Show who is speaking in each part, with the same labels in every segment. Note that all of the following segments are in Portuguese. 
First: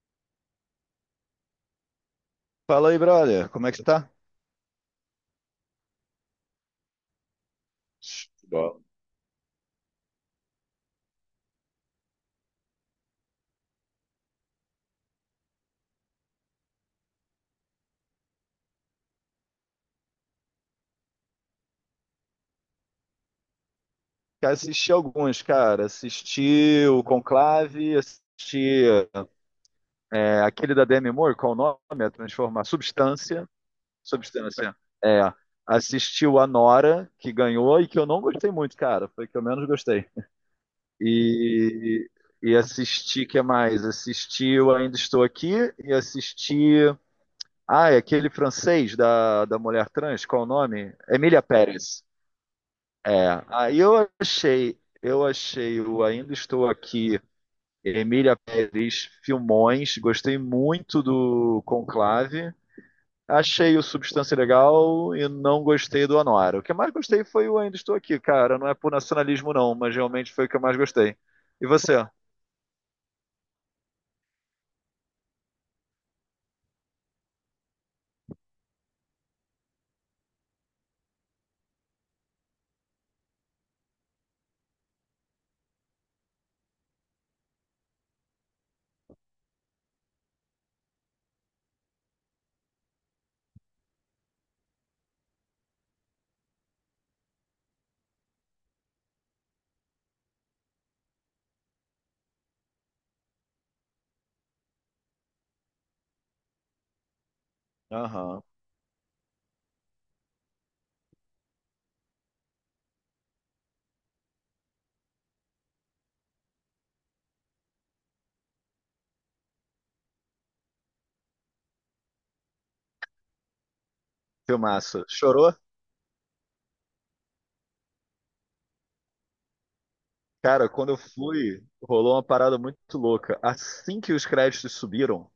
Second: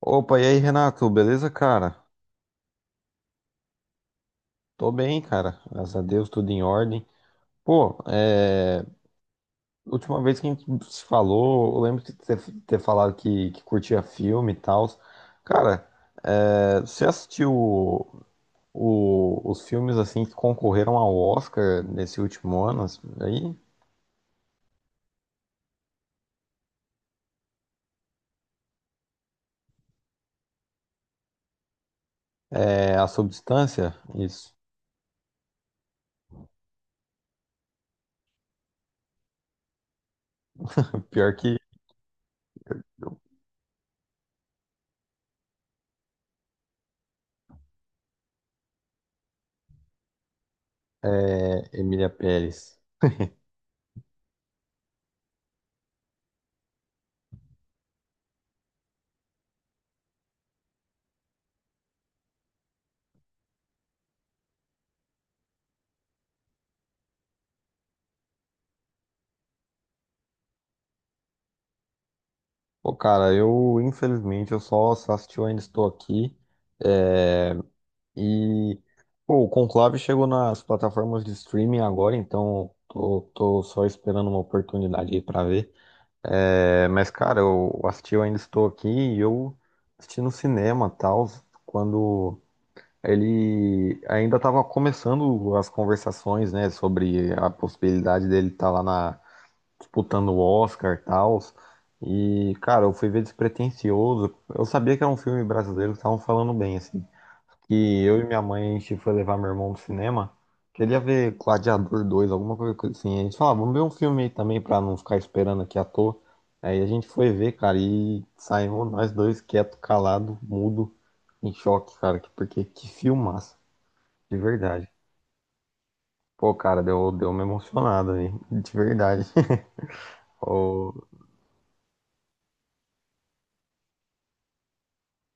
Speaker 1: Opa, e aí, Renato, beleza, cara?
Speaker 2: Fala aí, brother. Como é que você tá?
Speaker 1: Tô bem, cara. Graças a Deus, tudo em ordem. Pô,
Speaker 2: Bom,
Speaker 1: última vez que a gente se falou, eu lembro de ter, falado que curtia filme e tal. Cara, você assistiu os filmes assim que concorreram ao Oscar nesse último ano? Assim, aí,
Speaker 2: cara, assisti alguns, cara. Assisti o Conclave, assisti aquele da Demi Moore, qual o nome? A Transformar
Speaker 1: A
Speaker 2: Substância.
Speaker 1: Substância? Isso.
Speaker 2: Substância. É. Assisti o Anora, que ganhou e que eu não gostei muito, cara. Foi o que eu menos gostei.
Speaker 1: Pior que
Speaker 2: E, e assisti, que mais? Assisti o Ainda Estou Aqui e assisti. Ah, é aquele francês da mulher trans, qual o nome? Emília Pérez.
Speaker 1: Emília Pérez.
Speaker 2: É, aí eu achei o Ainda Estou Aqui, Emília Pérez, filmões, gostei muito do Conclave, achei o Substância legal e não gostei do Anora. O que eu mais gostei foi o Ainda Estou Aqui, cara, não é por nacionalismo não, mas realmente foi o que eu mais gostei. E você?
Speaker 1: Pô, cara, eu, infelizmente, eu só assisti o Ainda Estou Aqui. É. E pô, o Conclave chegou nas plataformas de streaming agora, então tô só esperando uma oportunidade aí pra ver. É, mas, cara, eu assisti, eu ainda estou aqui e eu assisti no cinema, tal, quando ele ainda estava começando as conversações, né, sobre a possibilidade dele estar lá na, disputando o Oscar, tal. E, cara, eu fui ver despretensioso. Eu sabia que era um filme brasileiro, estavam falando bem, assim que eu e minha
Speaker 2: Aham,
Speaker 1: mãe, a gente foi levar meu irmão pro cinema. Queria ver Gladiador dois alguma coisa assim. A gente falou, ah, vamos ver um filme aí também pra não ficar esperando aqui à toa. Aí a gente foi ver, cara, e saímos nós dois quieto, calado, mudo, em choque, cara, porque que filmaço, de verdade.
Speaker 2: filmaço. Chorou?
Speaker 1: Pô, cara, deu uma emocionada aí, de verdade.
Speaker 2: Cara, quando
Speaker 1: Ô,
Speaker 2: eu fui, rolou uma parada muito louca. Assim que os créditos subiram,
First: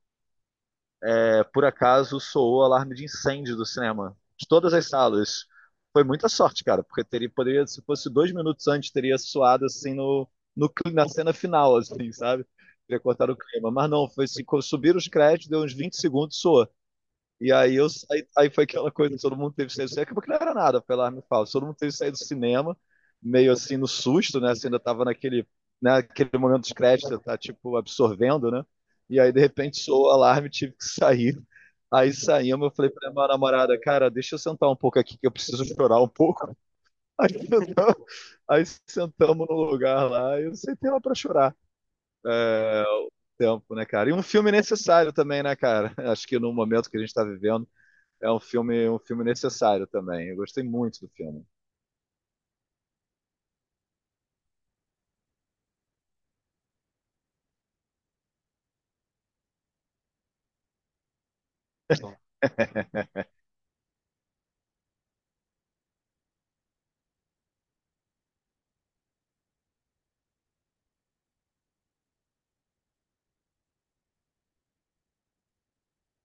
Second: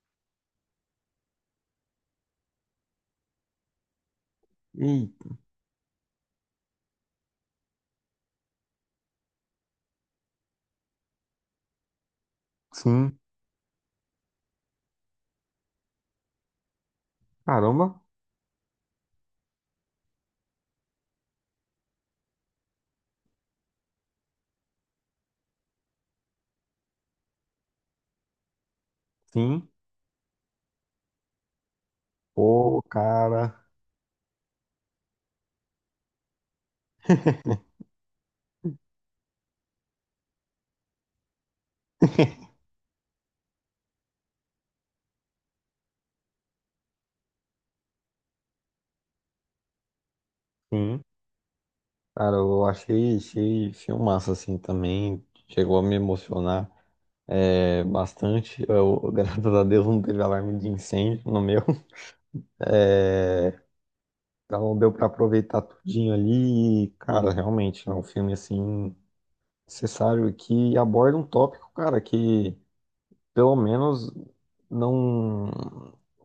Speaker 2: por acaso soou o alarme de incêndio do cinema, de todas as
Speaker 1: e
Speaker 2: salas. Foi muita sorte, cara, porque teria, poderia, se fosse 2 minutos antes, teria soado assim no, no, cli- na cena final, assim, sabe? Teria
Speaker 1: sim,
Speaker 2: cortado o clima. Mas não, foi assim, subiram os créditos, deu uns 20 segundos, soou. E aí eu
Speaker 1: caramba,
Speaker 2: saí, aí foi aquela coisa, que todo mundo teve saído do cinema, acabou que não era nada, pela arma e fala, todo mundo teve que sair do cinema, meio assim no susto, né? Você ainda tava naquele momento dos créditos você tá tipo absorvendo, né? E aí de
Speaker 1: sim,
Speaker 2: repente soou o alarme, tive que sair. Aí saímos, eu
Speaker 1: pô,
Speaker 2: falei pra minha
Speaker 1: cara,
Speaker 2: namorada, cara, deixa eu sentar um pouco aqui que eu preciso chorar um pouco. Aí sentamos, aí sentamos no lugar lá e eu sentei lá pra chorar. É, tempo, né, cara? E um filme necessário também, né, cara? Acho que no momento que a gente tá vivendo é um filme necessário também. Eu gostei muito
Speaker 1: sim.
Speaker 2: do filme.
Speaker 1: Cara, eu achei filmaço assim também. Chegou a me emocionar bastante. Eu, graças a Deus não teve alarme de incêndio no meu.
Speaker 2: Bom.
Speaker 1: É, então deu pra aproveitar tudinho ali. E, cara, realmente é um filme assim necessário que aborda um tópico, cara, que pelo menos não,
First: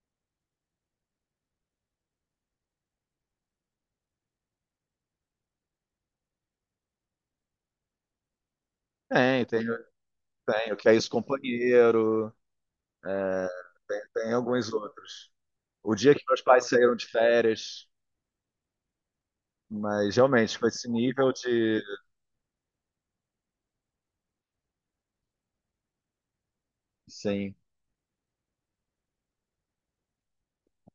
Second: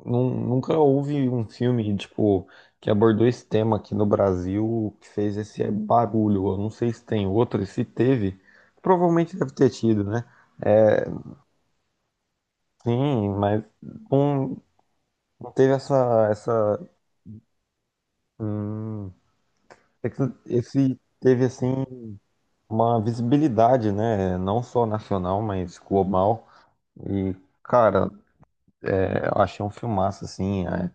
Speaker 1: não nunca houve um filme tipo que abordou esse tema aqui no Brasil que fez esse barulho. Eu não sei se tem outro, e se teve, provavelmente
Speaker 2: Tem,
Speaker 1: deve
Speaker 2: tem,
Speaker 1: ter tido, né?
Speaker 2: tem o que é isso, companheiro.
Speaker 1: Sim,
Speaker 2: É,
Speaker 1: mas
Speaker 2: tem
Speaker 1: não,
Speaker 2: alguns outros.
Speaker 1: não teve
Speaker 2: O dia que
Speaker 1: essa
Speaker 2: meus pais
Speaker 1: essa
Speaker 2: saíram de férias,
Speaker 1: hum,
Speaker 2: mas realmente com esse nível
Speaker 1: teve assim
Speaker 2: de,
Speaker 1: uma visibilidade, né? Não só nacional, mas global. E
Speaker 2: sim.
Speaker 1: cara, eu achei um filmaço assim.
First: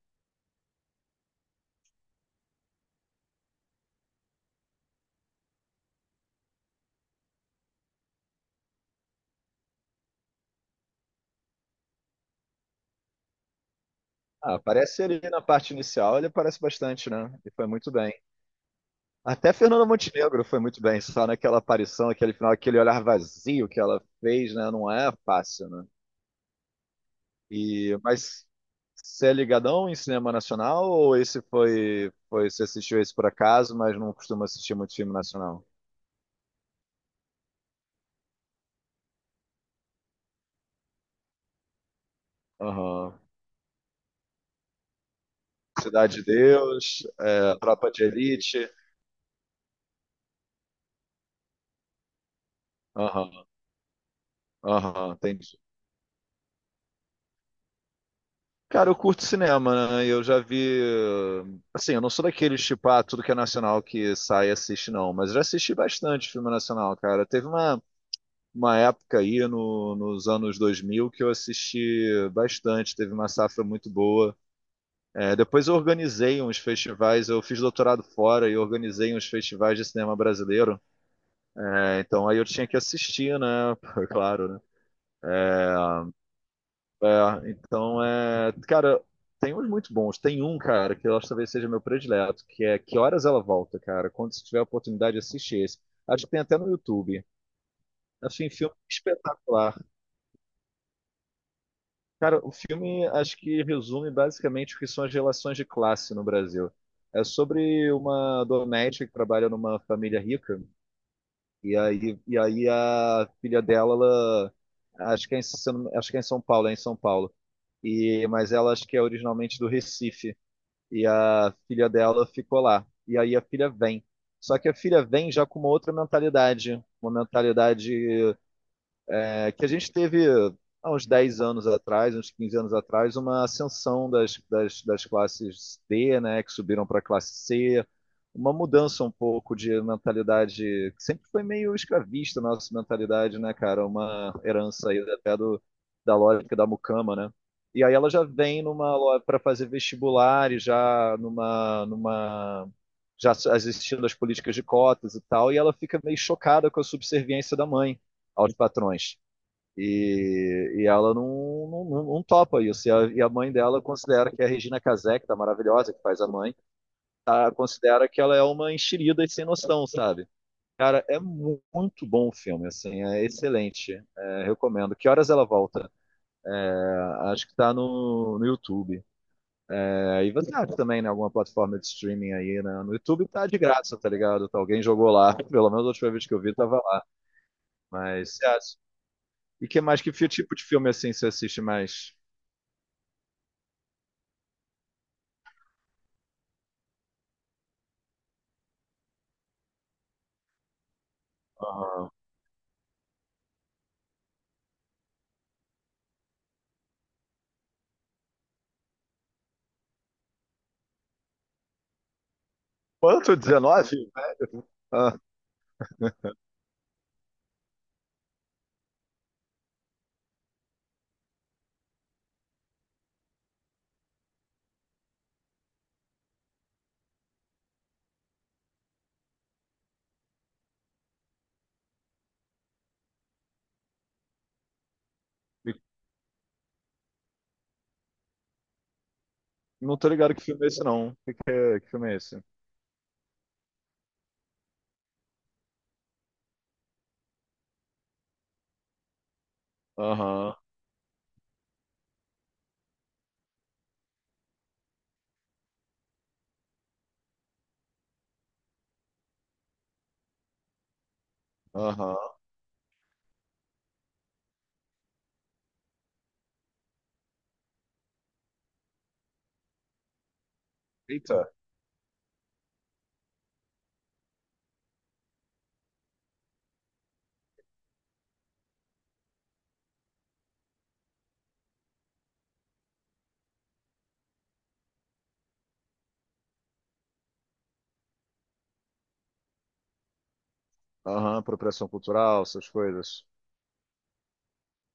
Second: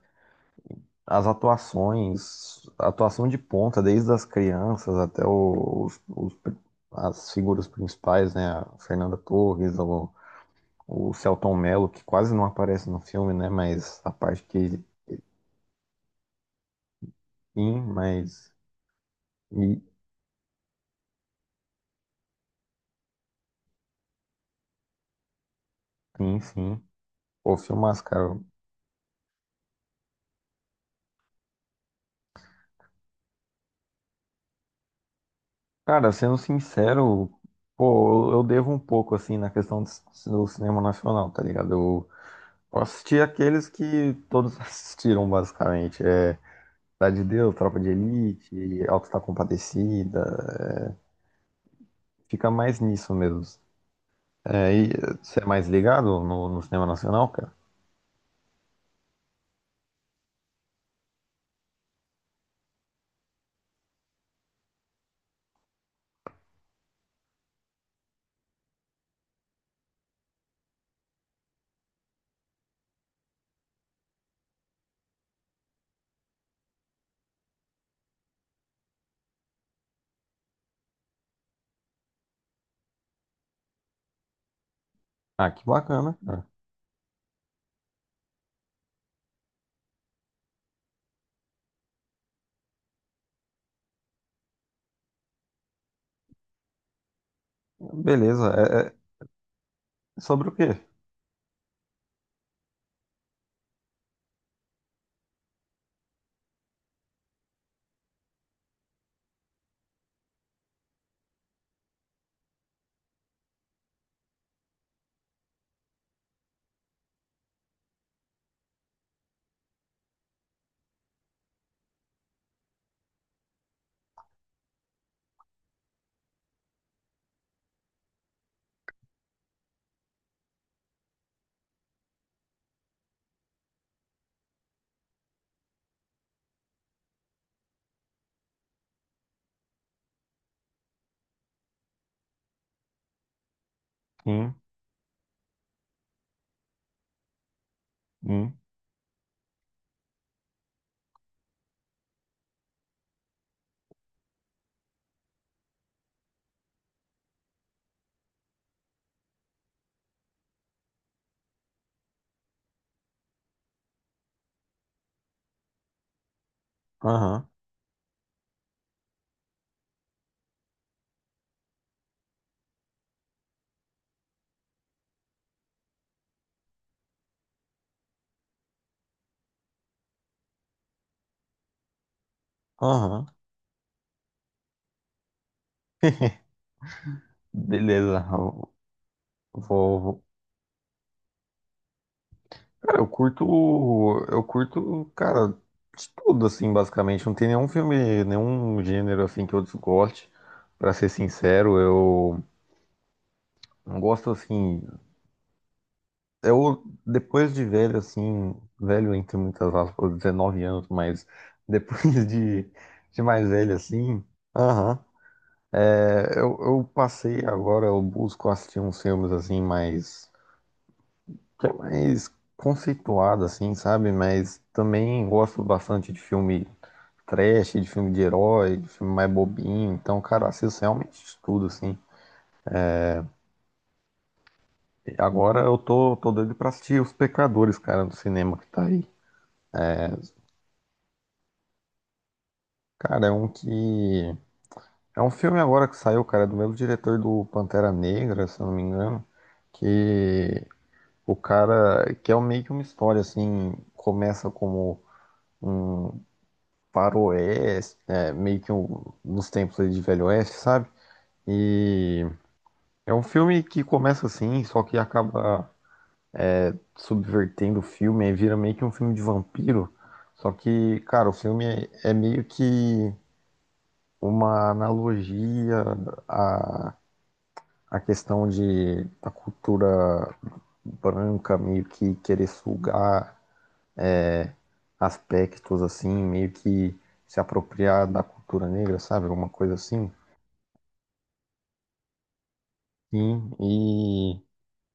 Speaker 1: As atuações, a atuação de ponta, desde as crianças até as figuras principais, né? A Fernanda Torres, o Selton Mello, que quase não aparece no filme, né? Mas a parte
Speaker 2: Ah,
Speaker 1: que
Speaker 2: aparece ele na parte inicial, ele aparece bastante, né? E foi
Speaker 1: sim,
Speaker 2: muito bem.
Speaker 1: mas.
Speaker 2: Até
Speaker 1: E,
Speaker 2: Fernanda Montenegro foi muito bem, só naquela aparição, aquele final, aquele olhar vazio que ela fez, né? Não é fácil, né?
Speaker 1: enfim, o
Speaker 2: E,
Speaker 1: filmaço, cara.
Speaker 2: mas você é ligadão em cinema nacional ou esse foi você assistiu esse por acaso, mas não costuma assistir muito filme nacional?
Speaker 1: Cara, sendo sincero, pô, eu devo um pouco, assim, na questão do cinema nacional, tá ligado? Eu
Speaker 2: Aham.
Speaker 1: assisti aqueles que todos assistiram, basicamente.
Speaker 2: Cidade de Deus,
Speaker 1: Cidade de Deus, Tropa
Speaker 2: Tropa
Speaker 1: de
Speaker 2: de Elite.
Speaker 1: Elite, Alto está Compadecida. Fica mais nisso mesmo.
Speaker 2: Aham,
Speaker 1: É, e
Speaker 2: aham,
Speaker 1: você é
Speaker 2: entendi.
Speaker 1: mais ligado no cinema nacional, cara?
Speaker 2: Cara, eu curto cinema, né? Eu já vi. Assim, eu não sou daqueles tipo, ah, tudo que é nacional que sai e assiste, não. Mas eu já assisti bastante filme nacional, cara. Teve uma época aí no, nos anos 2000 que eu assisti bastante. Teve uma safra muito boa. É, depois eu organizei uns festivais, eu fiz doutorado fora e organizei uns festivais de cinema brasileiro. É, então aí eu tinha que assistir, né? Claro, né?
Speaker 1: Ah, que bacana, cara.
Speaker 2: É, então, cara, tem uns muito bons. Tem um, cara, que eu acho que talvez seja meu predileto, que é Que Horas Ela Volta, cara. Quando você tiver a oportunidade, assiste esse. Acho que tem até no YouTube.
Speaker 1: Beleza.
Speaker 2: Assim, filme
Speaker 1: É,
Speaker 2: espetacular.
Speaker 1: é sobre o quê?
Speaker 2: Cara, o filme acho que resume basicamente o que são as relações de classe no Brasil. É sobre uma doméstica que trabalha numa família rica. E aí a filha dela, ela, acho que é em, se eu não- acho que é em São Paulo, é em São Paulo. E, mas ela acho que é originalmente do Recife. E a filha dela ficou lá. E aí a filha vem. Só que a filha vem já com uma outra mentalidade, uma mentalidade que a gente teve há uns 10 anos atrás, uns 15 anos atrás, uma ascensão das classes D, né, que subiram para a classe C, uma mudança um pouco de mentalidade, que sempre foi meio escravista a nossa mentalidade, né, cara? Uma
Speaker 1: Sim,
Speaker 2: herança aí até da lógica da mucama, né? E aí ela já
Speaker 1: sim.
Speaker 2: vem numa para fazer vestibular e já numa já existindo as políticas de cotas e tal, e ela fica meio chocada com a subserviência da mãe aos patrões. E ela topa isso. E a mãe dela considera que a Regina Casé, que tá maravilhosa, que faz a mãe,
Speaker 1: Aham,
Speaker 2: considera que ela é uma enxerida e sem noção, sabe? Cara, é muito bom o filme, assim, é excelente. É, recomendo. Que horas ela volta? Ah, acho que tá no YouTube. É, e você acha também, né, alguma plataforma de streaming aí, né? No
Speaker 1: aham.
Speaker 2: YouTube tá de graça, tá ligado? Tá, alguém jogou lá, pelo menos a última vez que eu vi tava lá.
Speaker 1: Beleza.
Speaker 2: Mas, você acha? E que
Speaker 1: Vou,
Speaker 2: mais, que
Speaker 1: vou-
Speaker 2: tipo de filme, assim, você assiste mais?
Speaker 1: Cara, eu curto. Eu curto, cara, de tudo, assim, basicamente. Não tem nenhum filme, nenhum gênero, assim, que eu desgoste. Pra ser sincero,
Speaker 2: Aham.
Speaker 1: eu não gosto, assim. Eu, depois de velho, assim, velho entre muitas aspas, 19 anos, mas depois de
Speaker 2: Quanto?
Speaker 1: mais velho,
Speaker 2: 19?
Speaker 1: assim, aham,
Speaker 2: Ah,
Speaker 1: eu passei agora, eu busco assistir uns filmes, assim, mais, que é mais conceituado, assim, sabe? Mas também gosto bastante de filme trash, de filme de herói, de filme mais bobinho, então, cara, eu assisto realmente de tudo, assim. E agora
Speaker 2: me-
Speaker 1: eu tô doido pra assistir Os Pecadores, cara, no cinema que tá aí.
Speaker 2: não tô ligado que filme é esse, não. Que filme é esse?
Speaker 1: Cara, é um que é um filme agora que saiu, cara, é do mesmo diretor do Pantera Negra, se eu não me engano,
Speaker 2: Aham,
Speaker 1: que o cara, que meio que uma história, assim, começa como um faroeste, é, meio que um, nos tempos aí de Velho Oeste, sabe?
Speaker 2: aham.
Speaker 1: E é um filme que começa assim, só que acaba subvertendo o filme, aí vira meio que um filme de vampiro, só que, cara, o
Speaker 2: Eita.
Speaker 1: filme é meio que uma analogia a a questão de a cultura branca meio que querer sugar é, aspectos assim, meio que se apropriar da cultura negra, sabe? Alguma coisa assim.
Speaker 2: Aham, apropriação cultural, essas coisas.
Speaker 1: Sim, e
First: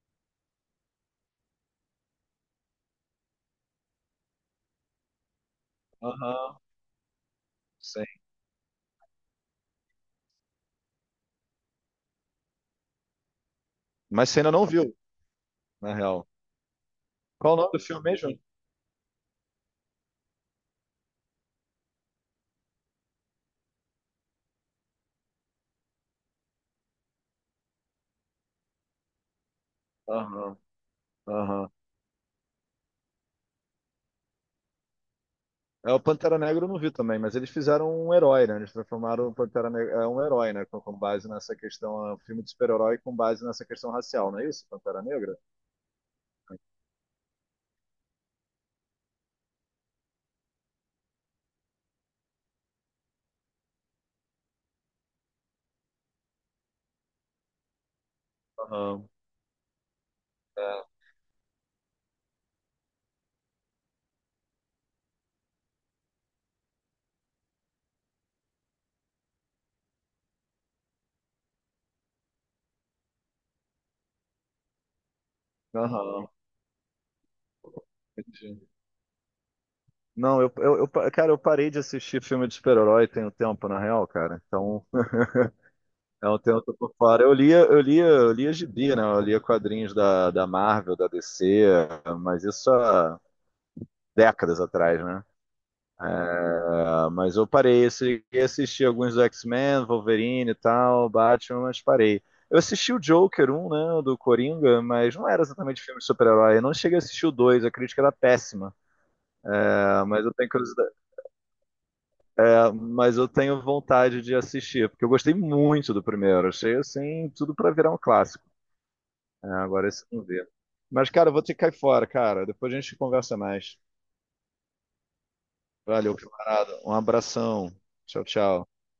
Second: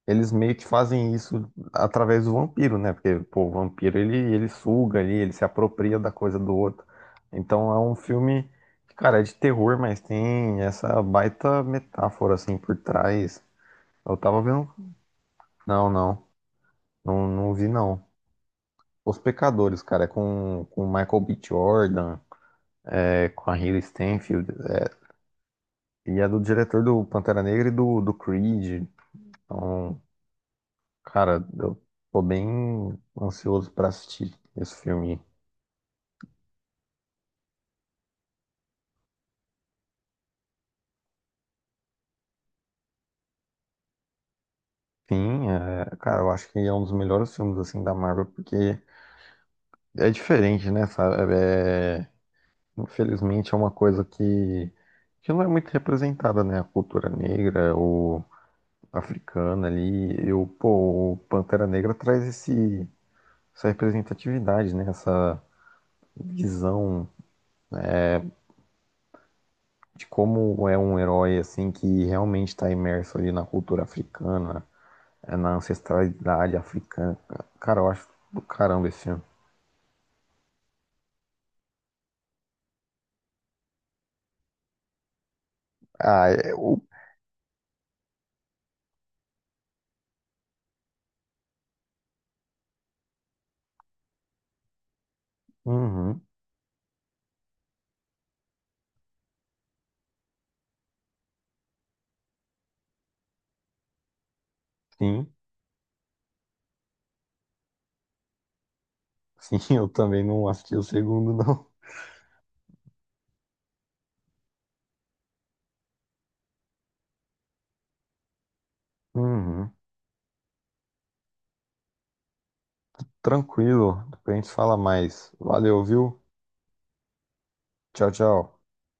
Speaker 1: eles meio que fazem isso através do vampiro, né? Porque, pô, o vampiro ele suga ali, ele se apropria da coisa do
Speaker 2: Aham,
Speaker 1: outro. Então é um
Speaker 2: sim.
Speaker 1: filme que, cara, é de terror, mas tem essa baita metáfora assim por trás. Eu
Speaker 2: Mas você
Speaker 1: tava
Speaker 2: ainda não
Speaker 1: vendo.
Speaker 2: viu,
Speaker 1: Não,
Speaker 2: na
Speaker 1: não,
Speaker 2: real.
Speaker 1: não, não
Speaker 2: Qual o
Speaker 1: vi
Speaker 2: nome do
Speaker 1: não.
Speaker 2: filme mesmo?
Speaker 1: Os Pecadores, cara, é com o Michael B. Jordan, é, com a Haley Stenfield, é, e é do diretor do Pantera Negra e do Creed. Então,
Speaker 2: Aham,
Speaker 1: cara,
Speaker 2: aham.
Speaker 1: eu tô bem ansioso pra assistir esse filme.
Speaker 2: É, o Pantera Negra eu não vi também, mas eles fizeram um herói, né? Eles transformaram o Pantera Negra é um herói, né? Com base nessa questão, é um filme de super-herói com base nessa questão racial, não é isso? Pantera Negra?
Speaker 1: Sim, é, cara, eu acho que é um dos melhores filmes, assim, da Marvel, porque é diferente, né, sabe? É, infelizmente é uma coisa que não é muito representada, né? A cultura negra, o
Speaker 2: Aham,
Speaker 1: africana ali. Eu,
Speaker 2: é.
Speaker 1: pô, o Pantera Negra traz esse essa representatividade, né? Essa visão de como é um herói assim que realmente está imerso ali na cultura africana, na
Speaker 2: Aham,
Speaker 1: ancestralidade africana. Cara, eu acho do
Speaker 2: entendi.
Speaker 1: caramba esse filme.
Speaker 2: Não, cara, eu parei de assistir filme de super-herói tem um tempo, na real, cara. Então,
Speaker 1: Ah,
Speaker 2: é um
Speaker 1: é
Speaker 2: tempo que eu
Speaker 1: o.
Speaker 2: tô fora. Eu lia gibi, né? Eu lia quadrinhos da Marvel, da DC, mas isso há décadas atrás, né?
Speaker 1: Uhum,
Speaker 2: É, mas eu parei, eu cheguei a assistir alguns do X-Men, Wolverine e tal, Batman, mas parei. Eu assisti o Joker um, né, do Coringa, mas não
Speaker 1: sim,
Speaker 2: era exatamente filme de super-herói. Eu não cheguei a assistir o 2, a crítica era péssima.
Speaker 1: sim, eu
Speaker 2: Ah,
Speaker 1: também
Speaker 2: mas eu
Speaker 1: não
Speaker 2: tenho
Speaker 1: assisti o
Speaker 2: curiosidade
Speaker 1: segundo, não.
Speaker 2: mas eu tenho vontade de assistir, porque eu gostei muito do primeiro. Achei assim, tudo pra virar um clássico. É,
Speaker 1: Uhum.
Speaker 2: agora esse não vê. Mas, cara, eu vou ter que cair fora, cara. Depois a gente conversa mais.
Speaker 1: Tranquilo, depois a gente fala mais. Valeu,
Speaker 2: Valeu,
Speaker 1: viu?
Speaker 2: camarada. Um abração.
Speaker 1: Tchau,
Speaker 2: Tchau,
Speaker 1: tchau.
Speaker 2: tchau.